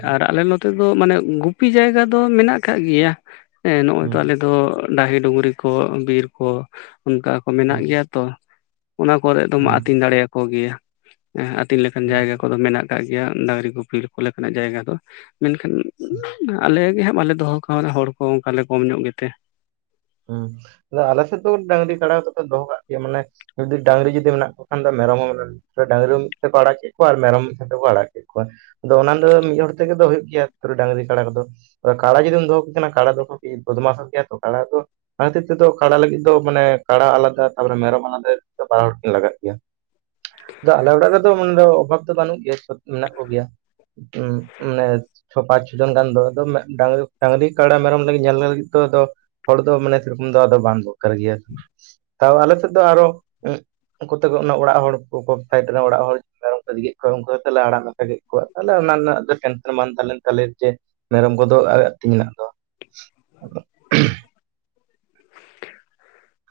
ᱱᱤᱛᱚᱜ ᱫᱚ ᱢᱟᱱᱮ ᱜᱩᱯᱤ ᱡᱟᱭᱜᱟ ᱫᱚ ᱢᱮᱱᱟᱜ ᱟᱠᱟᱫ ᱜᱮᱭᱟ ᱾ ᱱᱚ ᱚᱭ ᱛᱚ ᱟᱞᱮ ᱦᱩᱸ ᱫᱚ ᱰᱟᱹᱦᱤ ᱰᱩᱝᱨᱤ ᱠᱚ ᱵᱤᱨ ᱠᱚ ᱚᱱᱠᱟ ᱠᱚ ᱢᱮᱱᱟᱜ ᱦᱩᱸ ᱜᱮᱭᱟ ᱛᱚ ᱾ ᱚᱱᱟ ᱠᱚᱨᱮ ᱫᱚ ᱟᱢ ᱦᱩᱸ ᱟᱹᱛᱤᱧ ᱫᱟᱲᱮᱭᱟᱠᱚ ᱜᱮᱭᱟᱸ ᱟᱹᱛᱤᱧ ᱦᱩᱸ ᱞᱮᱠᱟᱱ ᱦᱩᱸ ᱡᱟᱭᱜᱟ ᱠᱚᱫᱚ ᱢᱮᱱᱟᱜ ᱜᱮᱭᱟ ᱾ ᱟᱜ ᱜᱮᱭᱟ ᱰᱟᱝᱨᱤ ᱜᱩᱯᱤ ᱠᱚ ᱞᱮᱠᱟᱱᱟᱜ ᱡᱟᱭᱜᱟ ᱫᱚ ᱢᱮᱱᱠᱷᱟᱱ ᱟᱞᱮ ᱜᱮ ᱦᱟᱸᱜ ᱵᱟᱞᱮ ᱫᱚᱦᱚ ᱦᱚᱲ ᱠᱚ ᱚᱱᱠᱟ ᱞᱮ ᱠᱚᱢ ᱧᱚᱜ ᱜᱮᱛᱮ ᱾ ᱦᱮᱸ ᱟᱫᱚ ᱟᱞᱮ ᱥᱮᱫ ᱫᱚ ᱰᱟᱹᱝᱨᱤ ᱠᱟᱰᱟ ᱫᱚᱦᱚ ᱠᱟᱜ ᱜᱮᱭᱟ ᱢᱟᱱᱮ ᱡᱩᱫᱤ ᱰᱟᱝᱝᱨᱤ ᱡᱩᱫᱤ ᱢᱮᱱᱟᱜ ᱠᱚ ᱠᱷᱟᱱ ᱫᱚ ᱢᱮᱨᱚᱢ ᱦᱚᱸ ᱰᱟᱝᱨᱤ ᱦᱚ ᱢᱤᱫ ᱛᱮᱠᱚ ᱟᱲᱟᱜ ᱮᱛ ᱠᱚᱣᱟ ᱟᱨ ᱢᱮᱨᱚᱢ ᱢᱤᱫ ᱥᱟᱶᱛᱮ ᱠᱚ ᱟᱲᱟᱜ ᱠᱮᱛ ᱠᱚᱣᱟ ᱾ ᱟᱫᱚ ᱚᱱᱟ ᱫᱚ ᱢᱤᱫ ᱦᱚᱲ ᱛᱮᱜᱮ ᱫᱚ ᱦᱩᱭᱩᱜ ᱜᱮᱭᱟ ᱛᱚ ᱰᱟᱝᱨᱤ ᱠᱟᱰᱟ ᱠᱚᱫᱚ ᱾ ᱠᱟᱲᱟ ᱡᱩᱫᱤᱢ ᱫᱚᱦᱚ ᱠᱤᱱᱟ ᱠᱟᱲᱟ ᱫᱚ ᱠᱟᱹᱴᱤᱡ ᱵᱚᱫᱽᱢᱟᱥᱚᱜ ᱜᱮᱭᱟ ᱛᱚ ᱠᱟᱲᱟ ᱫᱚ᱾ ᱚᱱᱟ ᱠᱷᱟᱹᱛᱤᱨ ᱛᱮᱫᱚ ᱠᱟᱲᱟ ᱞᱟᱹᱜᱤᱫ ᱫᱚ ᱢᱟᱱᱮ ᱠᱟᱲᱟ ᱟᱞᱟᱫᱟ, ᱛᱟᱨᱯᱚᱨᱮ ᱢᱮᱨᱚᱢ ᱟᱞᱟᱫᱟ ᱫᱚ ᱵᱟᱨ ᱦᱚᱲ ᱠᱤᱱ ᱞᱟᱜᱟᱜ ᱜᱮᱭᱟ ᱾ ᱟᱫᱚ ᱟᱞᱮ ᱚᱲᱟᱜ ᱨᱮᱫᱚ ᱚᱵᱷᱟᱵᱽ ᱫᱚ ᱵᱟᱹᱱᱩᱜ ᱜᱮᱭᱟ ᱥᱚᱵ ᱢᱮᱱᱟᱜ ᱠᱚᱜᱮᱭᱟ ᱾ [unintelligible] ᱪᱷᱚ ᱯᱟᱸᱪ ᱪᱷᱚ ᱡᱚᱱ ᱜᱟᱱ ᱫᱚᱦᱚ ᱫᱚ ᱰᱟᱝᱨᱤ ᱠᱟᱲᱟ ᱢᱮᱨᱚᱢ ᱞᱟᱹᱜᱤᱫ ᱧᱮᱞ ᱞᱟᱹᱜᱤᱫ ᱫᱚ ᱦᱚᱲ ᱢᱟᱱᱮ ᱥᱮᱨᱚᱠᱚᱢ ᱫᱚ ᱟᱫᱚ ᱵᱟᱝ ᱫᱚᱨᱠᱟᱨ ᱜᱮᱭᱟ, ᱛᱟᱣ ᱟᱞᱮ ᱥᱮᱫ ᱫᱚ ᱟᱨᱚ ᱩᱱᱠᱩ ᱠᱚᱛᱮᱠ ᱚᱲᱟᱜ ᱦᱚᱲ ᱠᱚᱭᱮᱵ ᱥᱟᱭᱤᱴ ᱚᱲᱟᱜ ᱦᱚᱲ ᱢᱮᱨᱚᱢ ᱠᱚ ᱤᱫᱤ ᱠᱮᱫ ᱠᱚᱣᱟ ᱚᱱᱠᱟ ᱠᱟᱛᱮᱫ ᱞᱮ ᱟᱲᱟᱜᱼᱟ ᱾ ᱨᱮᱜᱮᱡ ᱠᱚᱣᱟ ᱛᱟᱦᱮ, ᱚᱱᱟ ᱨᱮᱱᱟᱜ ᱫᱚ ᱴᱮᱱᱥᱮᱱ ᱵᱟᱝ ᱛᱟᱦᱮᱸᱞᱮᱱ ᱛᱟᱦᱮ ᱡᱮ ᱢᱮᱨᱚᱢ ᱠᱚᱫᱚ ᱟᱭᱟᱜ ᱛᱤᱧ ᱨᱮᱱᱟᱜ ᱫᱚ᱾ [unintelligible]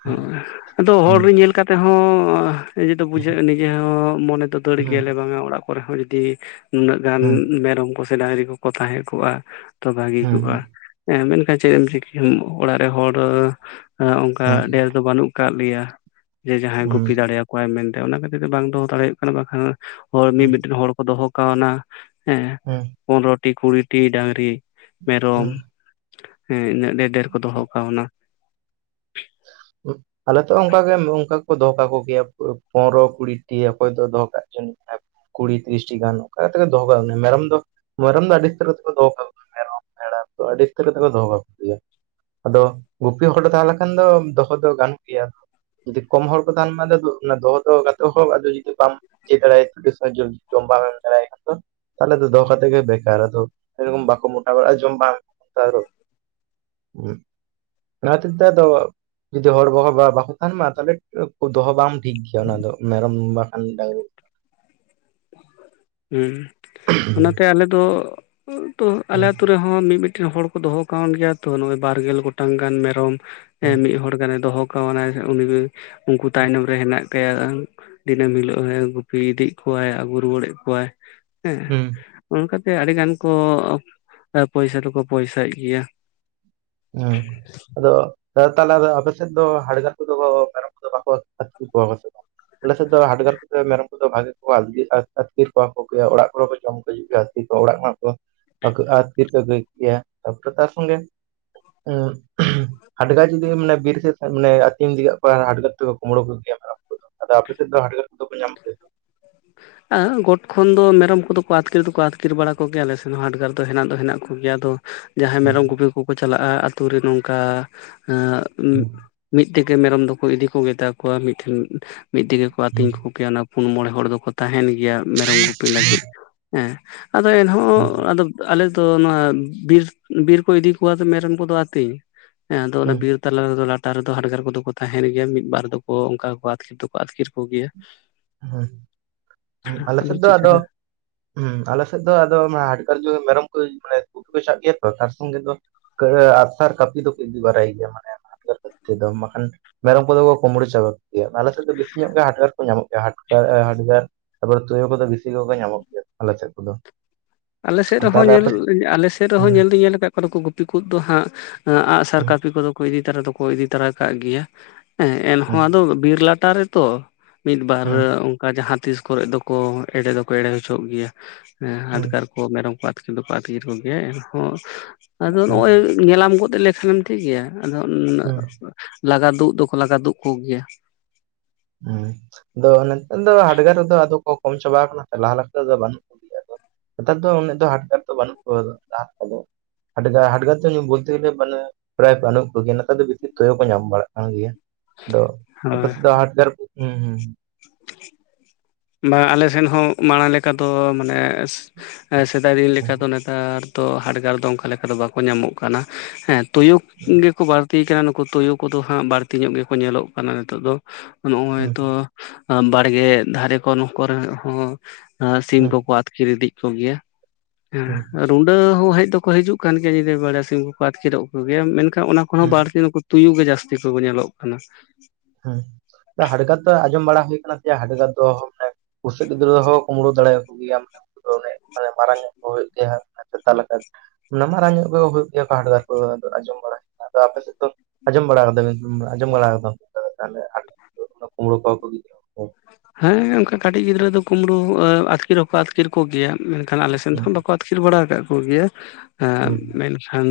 ᱦᱚᱭ ᱟᱫᱚ ᱦᱚᱲ ᱦᱩᱸ ᱨᱮᱱ ᱧᱮᱞ ᱠᱟᱛᱮ ᱦᱚᱸ ᱱᱤᱡᱮ ᱫᱚ ᱦᱩᱸ ᱵᱩᱡᱷᱟᱹᱜᱼᱟ ᱱᱤᱡᱮ ᱦᱚᱸ ᱢᱚᱱᱮ ᱫᱚ ᱫᱟᱹᱲ ᱦᱩᱸ ᱜᱮᱭᱟᱞᱮ ᱵᱟᱝ ᱟ ᱚᱲᱟᱜ ᱠᱚᱨᱮ ᱦᱚᱸ ᱡᱩᱫᱤ ᱩᱱᱟᱹᱜ ᱜᱟᱱ ᱦᱩᱸ ᱢᱮᱨᱚᱢ ᱠᱚᱥᱮ, ᱰᱟᱝᱨᱤ ᱠᱚᱠᱚ ᱛᱟᱦᱮᱸ ᱠᱚᱜᱼᱟ ᱛᱚ ᱵᱷᱟᱹᱜᱤ ᱦᱩᱸ ᱠᱚᱜᱼᱟ ᱦᱩᱸ ᱾ ᱦᱸ ᱢᱮᱱᱠᱷᱟᱱ ᱪᱮᱫ ᱮᱢ ᱪᱤᱠᱤ ᱚᱲᱟᱜ ᱨᱮ ᱦᱚᱲ ᱚᱱᱠᱟ ᱦᱩᱸ ᱰᱷᱮᱨ ᱵᱟᱹᱱᱩᱜ ᱠᱟᱜ ᱞᱮᱭᱟ ᱡᱮ ᱡᱟᱦᱟᱸᱭ ᱦᱩᱸ ᱜᱩᱯᱤ ᱫᱟᱲᱮᱭᱟᱠᱚ ᱠᱚᱣᱟᱭ ᱢᱮᱱᱛᱮ, ᱟᱫ ᱚᱱᱟ ᱠᱷᱟᱹᱛᱤᱨ ᱛᱮ ᱵᱟᱝ ᱫᱚᱦᱚ ᱫᱟᱲᱮ ᱦᱩᱭᱩᱜ ᱠᱟᱱᱟ ᱵᱟᱠᱷᱟᱱ ᱦᱚᱲ ᱢᱤᱫᱴᱮᱱ ᱦᱚᱲ ᱠᱚ ᱫᱚᱦᱚ ᱠᱟᱣᱱᱟ ᱦᱮᱸ ᱦᱩᱸ ᱯᱚᱱᱨᱚᱴᱤ, ᱠᱩᱲᱤᱴᱤ ᱰᱟᱝᱨᱤ, ᱢᱮᱨᱚᱢ ᱦᱩᱸ ᱾ ᱦᱮᱸ ᱤᱱᱟᱹᱜ ᱰᱷᱮᱨ ᱰᱷᱮᱨ ᱠᱚ ᱫᱚᱦᱚ ᱠᱟᱶᱱᱟ ᱾ ᱟᱞᱮ ᱛᱚ ᱚᱱᱠᱟᱜᱮ ᱚᱱᱠᱟᱭ ᱫᱚᱦᱚ ᱠᱟᱠᱚ ᱜᱮᱭᱟ ᱯᱚᱱᱚᱨᱚ, ᱠᱩᱲᱤᱴᱤ ᱚᱠᱚᱭ ᱫᱚ ᱫᱚᱦᱚ ᱠᱟᱜ ᱪᱚ ᱠᱩᱲᱤ ᱛᱤᱨᱤᱥᱴᱤ ᱜᱟᱱ ᱚᱱᱠᱟ ᱠᱟᱛᱮ ᱫᱚᱦᱚ ᱠᱟᱜ ᱚᱱᱟ ᱢᱮᱨᱚᱢ ᱫᱚ ᱢᱮᱨᱚᱢ ᱫᱚ ᱟᱹᱰᱤ ᱩᱛᱟᱹᱨ ᱛᱮᱠᱚ ᱫᱚᱦᱚ ᱠᱟᱜ ᱠᱚᱣᱟ ᱢᱮᱨᱚᱢ, ᱯᱮᱲᱟ ᱠᱚ ᱟᱹᱰᱤ ᱩᱛᱟᱹᱨ ᱠᱟᱛᱮ ᱠᱚ ᱫᱚᱦᱚ ᱠᱟᱠᱩᱶᱟ ᱟᱫᱚ ᱜᱩᱯᱤ ᱦᱚᱲ ᱫᱚ ᱞᱮᱠᱷᱟᱱ ᱫᱚᱼᱼ ᱫᱚᱦᱚ ᱫᱚ ᱜᱟᱱ ᱜᱮᱮᱭᱟ ᱡᱩᱫᱤ ᱠᱚᱢ ᱦᱚᱲ ᱠᱚ ᱛᱟᱦᱮᱱ ᱢᱟ ᱫᱚᱦᱚ ᱫᱚᱛᱮ ᱦᱠ ᱟᱫᱚ ᱡᱩᱫᱤ ᱵᱟᱢᱼᱼ ᱡᱮ ᱫᱟᱨᱟᱭ ᱛᱮ ᱵᱤᱥᱚᱡᱡᱩᱱ ᱥᱚᱢᱵᱟᱨ ᱨᱮ ᱫᱟᱨᱟᱭ ᱠᱟᱱᱫᱚ ᱛᱟᱦᱚᱞᱮ ᱫᱚᱦᱚ ᱠᱟᱛᱮᱜ ᱜᱮ ᱵᱮᱠᱟᱨ ᱟᱫᱚ ᱥᱮᱨᱚᱠᱚᱢ ᱵᱟᱠᱚ ᱢᱚᱴᱟ ᱵᱟᱲᱟᱜᱼᱟ ᱡᱚᱢ ᱵᱟᱝ ᱮᱢ ᱠᱟᱛᱮᱫ ᱟᱨᱚ ᱛᱚᱼᱼ [inaudible] ᱚᱱᱟ ᱦᱚᱛᱮ ᱛᱮ ᱫᱟ‌ ᱫᱚᱼᱼ ᱡᱩᱫᱤ ᱦᱚᱲ ᱵᱟᱠᱚ ᱛᱟᱦᱮᱱ ᱢᱟ ᱛᱟᱦᱚᱞᱮ ᱫᱚᱦᱚ ᱵᱟᱝ ᱴᱷᱤᱠ ᱜᱮᱭᱟ ᱚᱱᱟ ᱫᱚ ᱢᱮᱨᱚᱢ ᱵᱟᱠᱷᱟᱱ ᱰᱟᱝᱨᱤ᱾ ᱦᱩᱸ ᱚᱱᱟᱛᱮ ᱟᱞᱮ ᱫᱚ ᱟᱞᱮ ᱟᱛᱩ ᱨᱮᱼᱼ ᱢᱤᱫ ᱢᱤᱫᱴᱮᱱ ᱦᱚᱲ ᱠᱚ ᱫᱚᱦᱚ ᱟᱠᱟᱣᱱ ᱜᱮᱭᱟ ᱛᱚ ᱱᱚᱜᱚᱭ ᱵᱟᱨ ᱜᱮᱞ ᱜᱚᱴᱟᱝ ᱜᱟᱱ ᱢᱮᱨᱚᱢ᱾ ᱢᱤᱫ ᱦᱚᱲ ᱜᱟᱱᱮ ᱫᱚᱦᱚ ᱠᱟᱣᱱᱟ ᱩᱱᱤ ᱩᱱᱠᱩ ᱛᱟᱭᱱᱚᱢ ᱨᱮ ᱦᱮᱱᱟᱜᱼᱼ ᱠᱟᱭᱟ ᱫᱤᱱᱟᱹᱢ ᱦᱤᱞᱳᱜ ᱜᱩᱯᱤ ᱤᱫᱤᱭᱮᱫ ᱠᱚᱣᱟᱭ ᱟᱹᱜᱩ ᱨᱩᱣᱟᱹᱲᱮᱫ ᱠᱚᱣᱟᱭ, ᱦᱮᱸ ᱦᱩᱸ ᱚᱱᱠᱟᱛᱮ ᱟᱹᱰᱤ ᱜᱟᱱ ᱠᱚ ᱯᱚᱭᱥᱟ ᱫᱚᱠᱚ ᱯᱚᱭᱥᱟᱭᱮᱫ ᱜᱮᱭᱟ᱾ ᱦᱮᱸ ᱟᱫᱚᱼᱼ ᱛᱟᱦᱮ ᱫᱚ ᱟᱯᱮᱥᱷᱮᱱ ᱫᱚ ᱦᱟᱰᱜᱟᱨ ᱠᱚᱫᱚ ᱢᱮᱨᱚᱢ ᱠᱚᱫᱚ ᱵᱟᱠᱚ ᱟᱹᱛᱠᱤᱨ ᱠᱚᱣᱟ ᱠᱚ ᱥᱮ ᱵᱟᱝ? ᱟᱞᱮᱥᱮᱫ ᱫᱚ ᱦᱟᱰᱜᱟᱨ ᱠᱚᱫᱚ ᱢᱮᱨᱚᱢ ᱠᱚᱫᱚ ᱵᱷᱟᱜᱮ ᱠᱚ ᱟᱹᱛᱠᱤᱨ ᱠᱚᱣᱟ ᱠᱚ ᱜᱮᱭᱟ ᱚᱲᱟᱜ ᱠᱚᱨᱮ ᱠᱚ ᱡᱚᱢ ᱠᱚ ᱦᱤᱡᱩᱜ ᱜᱮᱭᱟᱼᱼ ᱠᱚ ᱚᱲᱟᱜ ᱠᱷᱚᱱᱟᱜ ᱠᱚ ᱟᱹᱠᱟᱹᱜᱼᱟ ᱛᱤᱨ ᱠᱚ ᱟᱹᱜᱩᱭᱮᱫ ᱜᱮᱭᱟ ᱛᱟᱯᱚᱨᱮ ᱛᱟᱨ ᱥᱚᱸᱜᱮᱼᱼ ᱦᱮᱢ [unintelligible] ᱦᱟᱰᱜᱟᱨ ᱡᱩᱫᱤ ᱢᱟᱱᱮ ᱵᱤᱨ ᱥᱮᱫ ᱟᱹᱛᱤᱧ ᱫᱜᱟᱜ ᱠᱚ ᱦᱟᱰᱜᱟᱨ ᱛᱮᱫᱚ ᱠᱩᱢᱵᱽᱲᱳ ᱠᱮᱫ ᱜᱮᱭᱟ᱾ ᱟᱫᱚ ᱟᱯᱮ ᱥᱮᱫ ᱫᱚ ᱦᱟᱰᱜᱟᱨ ᱠᱚᱫᱚ ᱠᱚ ᱧᱟᱢᱯᱮᱭᱟ? ᱟᱨ ᱜᱚᱴ ᱠᱷᱚᱱ ᱫᱚ ᱢᱮᱨᱚᱢ ᱠᱚᱫᱚ ᱠᱚ ᱟᱹᱛᱠᱤᱨ ᱫᱚᱠᱚ ᱟᱹᱛᱠᱤᱨ ᱵᱟᱲᱟ ᱠᱚᱜᱮᱭᱟ ᱟᱞᱮ ᱥᱮᱱ ᱦᱚᱸ ᱦᱟᱰ ᱜᱟᱨ ᱫᱚ ᱦᱮᱱᱟᱜ ᱫᱚ ᱦᱮᱱᱟᱜ ᱠᱚᱜᱮᱭᱟ ᱟᱫᱚᱼᱼ ᱡᱟᱦᱟᱸᱭ ᱦᱩᱸ ᱢᱮᱨᱚᱢ ᱜᱤᱯᱤ ᱠᱚᱠᱚ ᱪᱟᱞᱟᱜᱼᱟ ᱟᱹᱛᱳ ᱨᱮ ᱱᱚᱝᱠᱟᱼᱼ ᱦᱩᱸ ᱢᱤᱫ ᱛᱮᱜᱮ ᱢᱮᱨᱚᱢ ᱫᱚᱠᱚ ᱤᱫᱤ ᱠᱚ ᱜᱮᱛᱟ ᱠᱚᱣᱟ ᱢᱤᱫ ᱴᱷᱮᱱ ᱢᱤᱫᱜ ᱛᱮᱜᱮ ᱠᱚ ᱦᱩᱸ ᱟᱛᱤᱧ ᱠᱚᱼᱼ ᱭᱟ ᱚᱱᱟ ᱯᱩᱱ ᱢᱚᱬᱮ ᱦᱚᱲ ᱫᱚᱠᱚ ᱛᱟᱦᱮᱱ ᱜᱮᱭᱟ ᱢᱮᱨᱚᱢ ᱜᱩᱯᱤ ᱞᱟᱹᱜᱤᱫ ᱦᱮᱸ, ᱟᱫᱚ ᱮᱱᱦᱚᱸ ᱦᱩᱸ ᱟᱫᱚ ᱟᱞᱮᱫᱚ ᱱᱚᱣᱟ ᱵᱤᱨ ᱵᱤᱨ ᱠᱚ ᱤᱫᱤ ᱠᱚᱣᱟ ᱢᱮᱨᱚᱢ ᱠᱚᱫᱚ ᱟᱹᱛᱤᱧ᱾ ᱦᱮᱸ ᱟᱫᱚ ᱵᱚᱞᱮ ᱦᱩᱸ ᱵᱤᱨᱼᱼ ᱛᱟᱞᱟ ᱨᱮᱫᱚ ᱞᱟᱴᱟ ᱨᱮᱫᱚ ᱦᱟᱰᱜᱟᱨ ᱠᱚᱫᱚ ᱠᱚ ᱛᱟᱦᱮᱱ ᱜᱮᱭᱟ ᱢᱤᱫ ᱵᱟᱨ ᱫᱚᱠᱚ ᱚᱱᱠᱟ ᱟᱹᱛᱠᱤᱨ ᱫᱚᱠᱚ ᱟᱹᱛᱠᱤᱨ ᱠᱚ ᱜᱮᱭᱟ᱾ ᱦᱮ ᱟᱞᱮ ᱥᱮᱫ ᱟᱫᱚᱢ ᱫᱚ ᱪᱤᱠᱟᱹ ᱟᱫᱚᱼᱼ ᱦᱮ ᱟᱞᱮ ᱥᱮᱫ ᱫᱚ ᱟᱫᱚ ᱦᱟᱰᱠᱟᱨ ᱠᱚ ᱢᱮᱨᱚᱢ ᱠᱚ ᱢᱟᱱᱮ ᱜᱩᱯᱤ ᱠᱚ ᱪᱟᱜ ᱜᱮᱭᱟ ᱛᱚ ᱛᱟᱨ ᱥᱚᱝᱜᱮ ᱫᱚᱼᱼ ᱟᱹᱜᱥᱟᱨ ᱠᱟᱹᱯᱤ ᱫᱚ ᱠᱤ ᱵᱟᱨᱟᱭ ᱜᱮᱭᱟ ᱢᱟᱱᱮᱼᱼ ᱛᱮᱫᱚ ᱵᱟᱝᱠᱷᱟᱱ ᱢᱮᱨᱚᱢ ᱠᱚᱫᱚ ᱠᱚ ᱠᱩᱢᱲᱩ ᱪᱟᱵᱟ ᱜᱮᱭᱟ ᱟᱞᱮ ᱥᱮᱫ ᱫᱚ ᱵᱤᱥᱤ ᱧᱚᱜ ᱜᱮ ᱦᱟᱰᱜᱟᱨ ᱠᱚ ᱧᱟᱢᱚᱜ ᱠᱟᱱᱟ ᱦᱟᱰᱜᱟᱨ ᱛᱟᱯᱚᱨᱮ ᱛᱩᱭᱩ ᱠᱚᱫᱚ ᱵᱤᱥᱤ ᱠᱚᱜᱮ ᱧᱟᱢᱚᱜ ᱜᱮᱭᱟ ᱟᱞᱮ ᱥᱮᱫ ᱠᱚᱫᱚ᱾ ᱟᱞᱮ ᱥᱮᱫ ᱨᱮᱦᱚᱸ ᱛᱟᱦᱚᱞᱮ ᱧᱮᱞ ᱟᱯᱮ ᱟᱞᱮ ᱥᱮᱫ ᱨᱮᱦᱚᱸ ᱦᱩᱸ ᱧᱮᱞ ᱫᱚᱧ ᱧᱮᱞ ᱟᱠᱟᱫ ᱠᱚ ᱱᱩᱠᱚ ᱜᱩᱯᱤ ᱠᱚ ᱫᱚ ᱦᱟᱸᱜ᱾ ᱟᱸᱜᱥᱟᱨ ᱦᱩᱸ ᱠᱟᱹᱯᱤ ᱠᱚᱫᱚ᱾ ᱤᱫᱤ ᱛᱟᱨᱟ ᱫᱚᱠᱚ ᱤᱫᱤ ᱛᱟᱨᱟ ᱠᱟᱜ ᱜᱮᱭᱟ ᱦᱮᱸ ᱮᱱᱦᱚᱸ ᱦᱩᱸ ᱟᱫᱚ ᱵᱤᱨ ᱞᱟᱴᱟ ᱨᱮᱛᱚᱼᱼ ᱢᱤᱫ ᱵᱟᱨ ᱦᱩᱸ ᱚᱱᱠᱟ ᱡᱟᱦᱟᱸ ᱛᱤᱥ ᱠᱚᱨᱮ ᱫᱚᱠᱚ ᱮᱲᱮ ᱫᱚᱠᱚ ᱮᱲᱮ ᱦᱚᱪᱚᱜ ᱜᱮᱭᱟ ᱦᱟᱰᱜᱟᱨᱼᱼ ᱦᱩᱸ ᱢᱮᱨᱚᱢ ᱠᱚ ᱟᱛᱠᱤᱨ ᱫᱚᱠᱚ ᱟᱛᱠᱤᱨ ᱠᱚᱜᱮ ᱮᱱᱦᱚᱸ ᱟᱫᱚ ᱱᱚᱜᱼᱚᱭᱼᱼ ᱧᱮᱞᱟᱢ ᱜᱚᱫ ᱞᱮᱠᱷᱟᱱᱮᱢ ᱴᱷᱤᱠ ᱜᱮᱭᱟ ᱟᱫᱚ ᱩᱱᱟᱹᱜ ᱦᱩᱸ ᱞᱟᱜᱟ ᱛᱩᱜ ᱫᱚᱠᱚ ᱞᱟᱜᱟ ᱛᱩᱜ ᱠᱚᱜᱮᱭᱟ᱾ ᱦᱮᱸ ᱟᱫᱚ ᱱᱮᱛᱟᱨ ᱫᱚ ᱦᱟᱰᱜᱟᱨ ᱨᱮᱫᱚ ᱟᱫᱚ ᱠᱚ ᱠᱚᱢ ᱪᱟᱵᱟ ᱠᱟᱱᱟ ᱞᱟᱦᱟ ᱞᱮᱠᱟᱮᱫ ᱫᱚ ᱵᱟᱹᱱᱩᱜ ᱠᱩᱞᱤᱭᱟ᱾ ᱱᱮᱛᱟᱨ ᱫᱚ ᱩᱱᱟᱹᱜ ᱫᱚ ᱦᱟᱰᱜᱟᱨ ᱫᱚ ᱵᱟᱹᱱᱩᱜ ᱠᱚᱫᱚ᱾ ᱦᱟᱰᱜᱨ ᱦᱟᱰᱜᱟᱨ ᱵᱚᱞᱛᱮᱛᱤᱮ ᱯᱨᱟᱭ ᱵᱟᱹᱱᱩᱜ ᱠᱚᱜᱮᱭᱟ ᱱᱮᱛᱟᱨ ᱫᱚ ᱵᱤᱥᱤ ᱛᱳᱭᱳ ᱠᱚ ᱧᱟᱢ ᱵᱟᱲᱟᱜ ᱠᱟᱱ ᱜᱮᱭᱟ, ᱟᱫᱚ ᱦᱳᱭ ᱟᱯᱮ ᱥᱮᱫ ᱫᱚ ᱦᱟᱰᱜᱟᱨ ᱦᱚᱢ ᱼᱼ ᱵᱟᱝ ᱟᱞᱮ ᱥᱮᱱ ᱦᱚᱸ ᱢᱟᱲᱟᱝ ᱞᱮᱠᱟ ᱫᱚ ᱢᱟᱱᱮ ᱥᱮᱫᱟᱭ ᱫᱤᱱ ᱞᱮᱠᱟ ᱫᱚ ᱱᱮᱛᱟᱨᱼᱼ ᱛᱚ ᱦᱟᱰᱜᱟᱨ ᱫᱚ ᱚᱱᱠᱟ ᱞᱮᱠᱟ ᱫᱚ ᱵᱟᱠᱚ ᱧᱟᱢᱚᱜ ᱠᱟᱱᱟ ᱦᱮᱸ ᱛᱩᱭᱩ ᱜᱮᱠᱚ ᱵᱟᱨᱼᱼ ᱛᱤ ᱠᱟᱱᱟ ᱱᱩᱠᱩ ᱛᱩᱭᱩ ᱠᱚᱫᱚ ᱦᱟᱸᱜ ᱵᱟᱹᱲᱛᱤ ᱧᱚᱜ ᱜᱮᱠᱚ ᱧᱮᱞᱚᱜ ᱠᱟᱱᱟ ᱱᱤᱛᱚᱜ ᱫᱚ ᱱᱚᱜᱼᱚᱭ ᱦᱩᱸ ᱛᱚᱼᱼ ᱵᱟᱲᱜᱮ ᱫᱷᱟᱨᱮ ᱠᱚ ᱠᱚᱨᱮ ᱦᱚᱸ ᱥᱤᱢ ᱦᱩᱸ ᱠᱚᱠᱚ ᱟᱛᱼᱼ ᱟᱹᱛᱠᱤᱨ ᱤᱫᱤᱜ ᱠᱚᱜᱮᱭᱟ᱾ ᱦᱩᱸ ᱦᱩᱸ ᱦᱮᱸ ᱨᱩᱰᱟᱹ ᱦᱚᱸ ᱦᱮᱡ ᱫᱚᱠᱚ ᱦᱤᱡᱩᱜ ᱠᱟᱱ ᱜᱮᱭᱟ ᱧᱤᱫᱟᱹ ᱵᱮᱲᱟ ᱥᱤᱢ ᱠᱚᱠᱚ ᱟᱹᱛᱠᱤᱨᱚᱜ ᱠᱚᱜᱮᱭᱟ ᱢᱮᱱᱠᱷᱟᱱ ᱚᱱᱟ ᱠᱷᱚᱱ ᱦᱚᱸ ᱦᱩᱸ ᱵᱟᱨᱛᱤ ᱫᱚᱠᱚᱼᱼ ᱛᱩᱭᱩ ᱜᱮ ᱡᱟᱹᱥᱛᱤ ᱠᱚ ᱧᱮᱞᱚᱜ ᱠᱟᱱᱟ᱾ ᱦᱮᱸ ᱦᱟᱰᱜᱟᱨ ᱫᱚ ᱟᱸᱡᱚᱢ ᱵᱟᱲᱟ ᱦᱩᱭ ᱠᱟᱱᱟ ᱦᱟᱰᱜᱟᱨ ᱫᱚ ᱢᱟᱱᱮᱼᱼ ᱵᱩᱥᱟᱹᱜ ᱜᱤᱫᱽᱨᱟᱹ ᱦᱚᱸ ᱠᱩᱢᱲᱩ ᱫᱟᱲᱮᱭᱟᱠᱚ ᱜᱮᱭᱟ ᱾ ᱟᱫᱚ ᱚᱱᱮ ᱢᱟᱨᱟᱝ ᱧᱚᱜ ᱠᱚ ᱦᱩᱭᱩᱜ ᱜᱮᱭᱟ, ᱥᱮᱛᱟ ᱞᱮᱠᱟ ᱾ ᱚᱱᱟ ᱢᱟᱨᱟᱝ ᱧᱚᱜ ᱠᱚ ᱦᱩᱭᱩᱜ ᱜᱮᱭᱟ ᱠᱚ ᱦᱟᱰᱜᱟᱨ ᱠᱚᱫᱚ ᱟᱫᱚ ᱟᱸᱡᱚᱢ ᱵᱟᱲᱟᱼᱼ ᱟᱫᱚ ᱟᱯᱮᱥᱮᱫ ᱫᱚ, ᱟᱡᱚᱢ ᱵᱟᱲᱟ ᱠᱟᱫᱟᱵᱤᱱ, ᱟᱡᱚᱢ ᱵᱟᱲᱟ ᱟᱠᱟᱜᱼᱼ ᱛᱟᱸᱦᱮᱜᱼᱟ, ᱠᱩᱢᱲᱳ ᱠᱚᱣᱟ ᱠᱚᱼᱼ ᱦᱮᱸ ᱚᱱᱠᱟ ᱠᱟᱹᱴᱤᱡ ᱜᱤᱫᱽᱨᱟᱹ ᱫᱚ ᱠᱩᱢᱵᱽᱲᱩ, ᱮᱸ ᱟᱹᱛᱠᱤᱨ ᱦᱚᱸᱠᱚ ᱟᱹᱛᱠᱤᱨ ᱠᱚᱜᱮᱭᱟ ᱢᱮᱱᱠᱷᱟᱱ ᱟᱞᱮ ᱥᱮᱫ ᱦᱩᱸ ᱫᱚ ᱵᱟᱠᱚ ᱟᱹᱛᱠᱼᱼ ᱟᱹᱛᱠᱤᱨ ᱵᱟᱲᱟ ᱠᱟᱜ ᱠᱚᱜᱮᱭᱟ, ᱮᱜ ᱦᱩᱸ ᱢᱮᱱᱠᱷᱟᱱ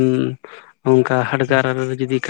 ᱚᱱᱠᱟ ᱦᱟᱰᱜᱟᱨ [unintelligible] ᱡᱩᱫᱤ ᱠᱷᱟᱡ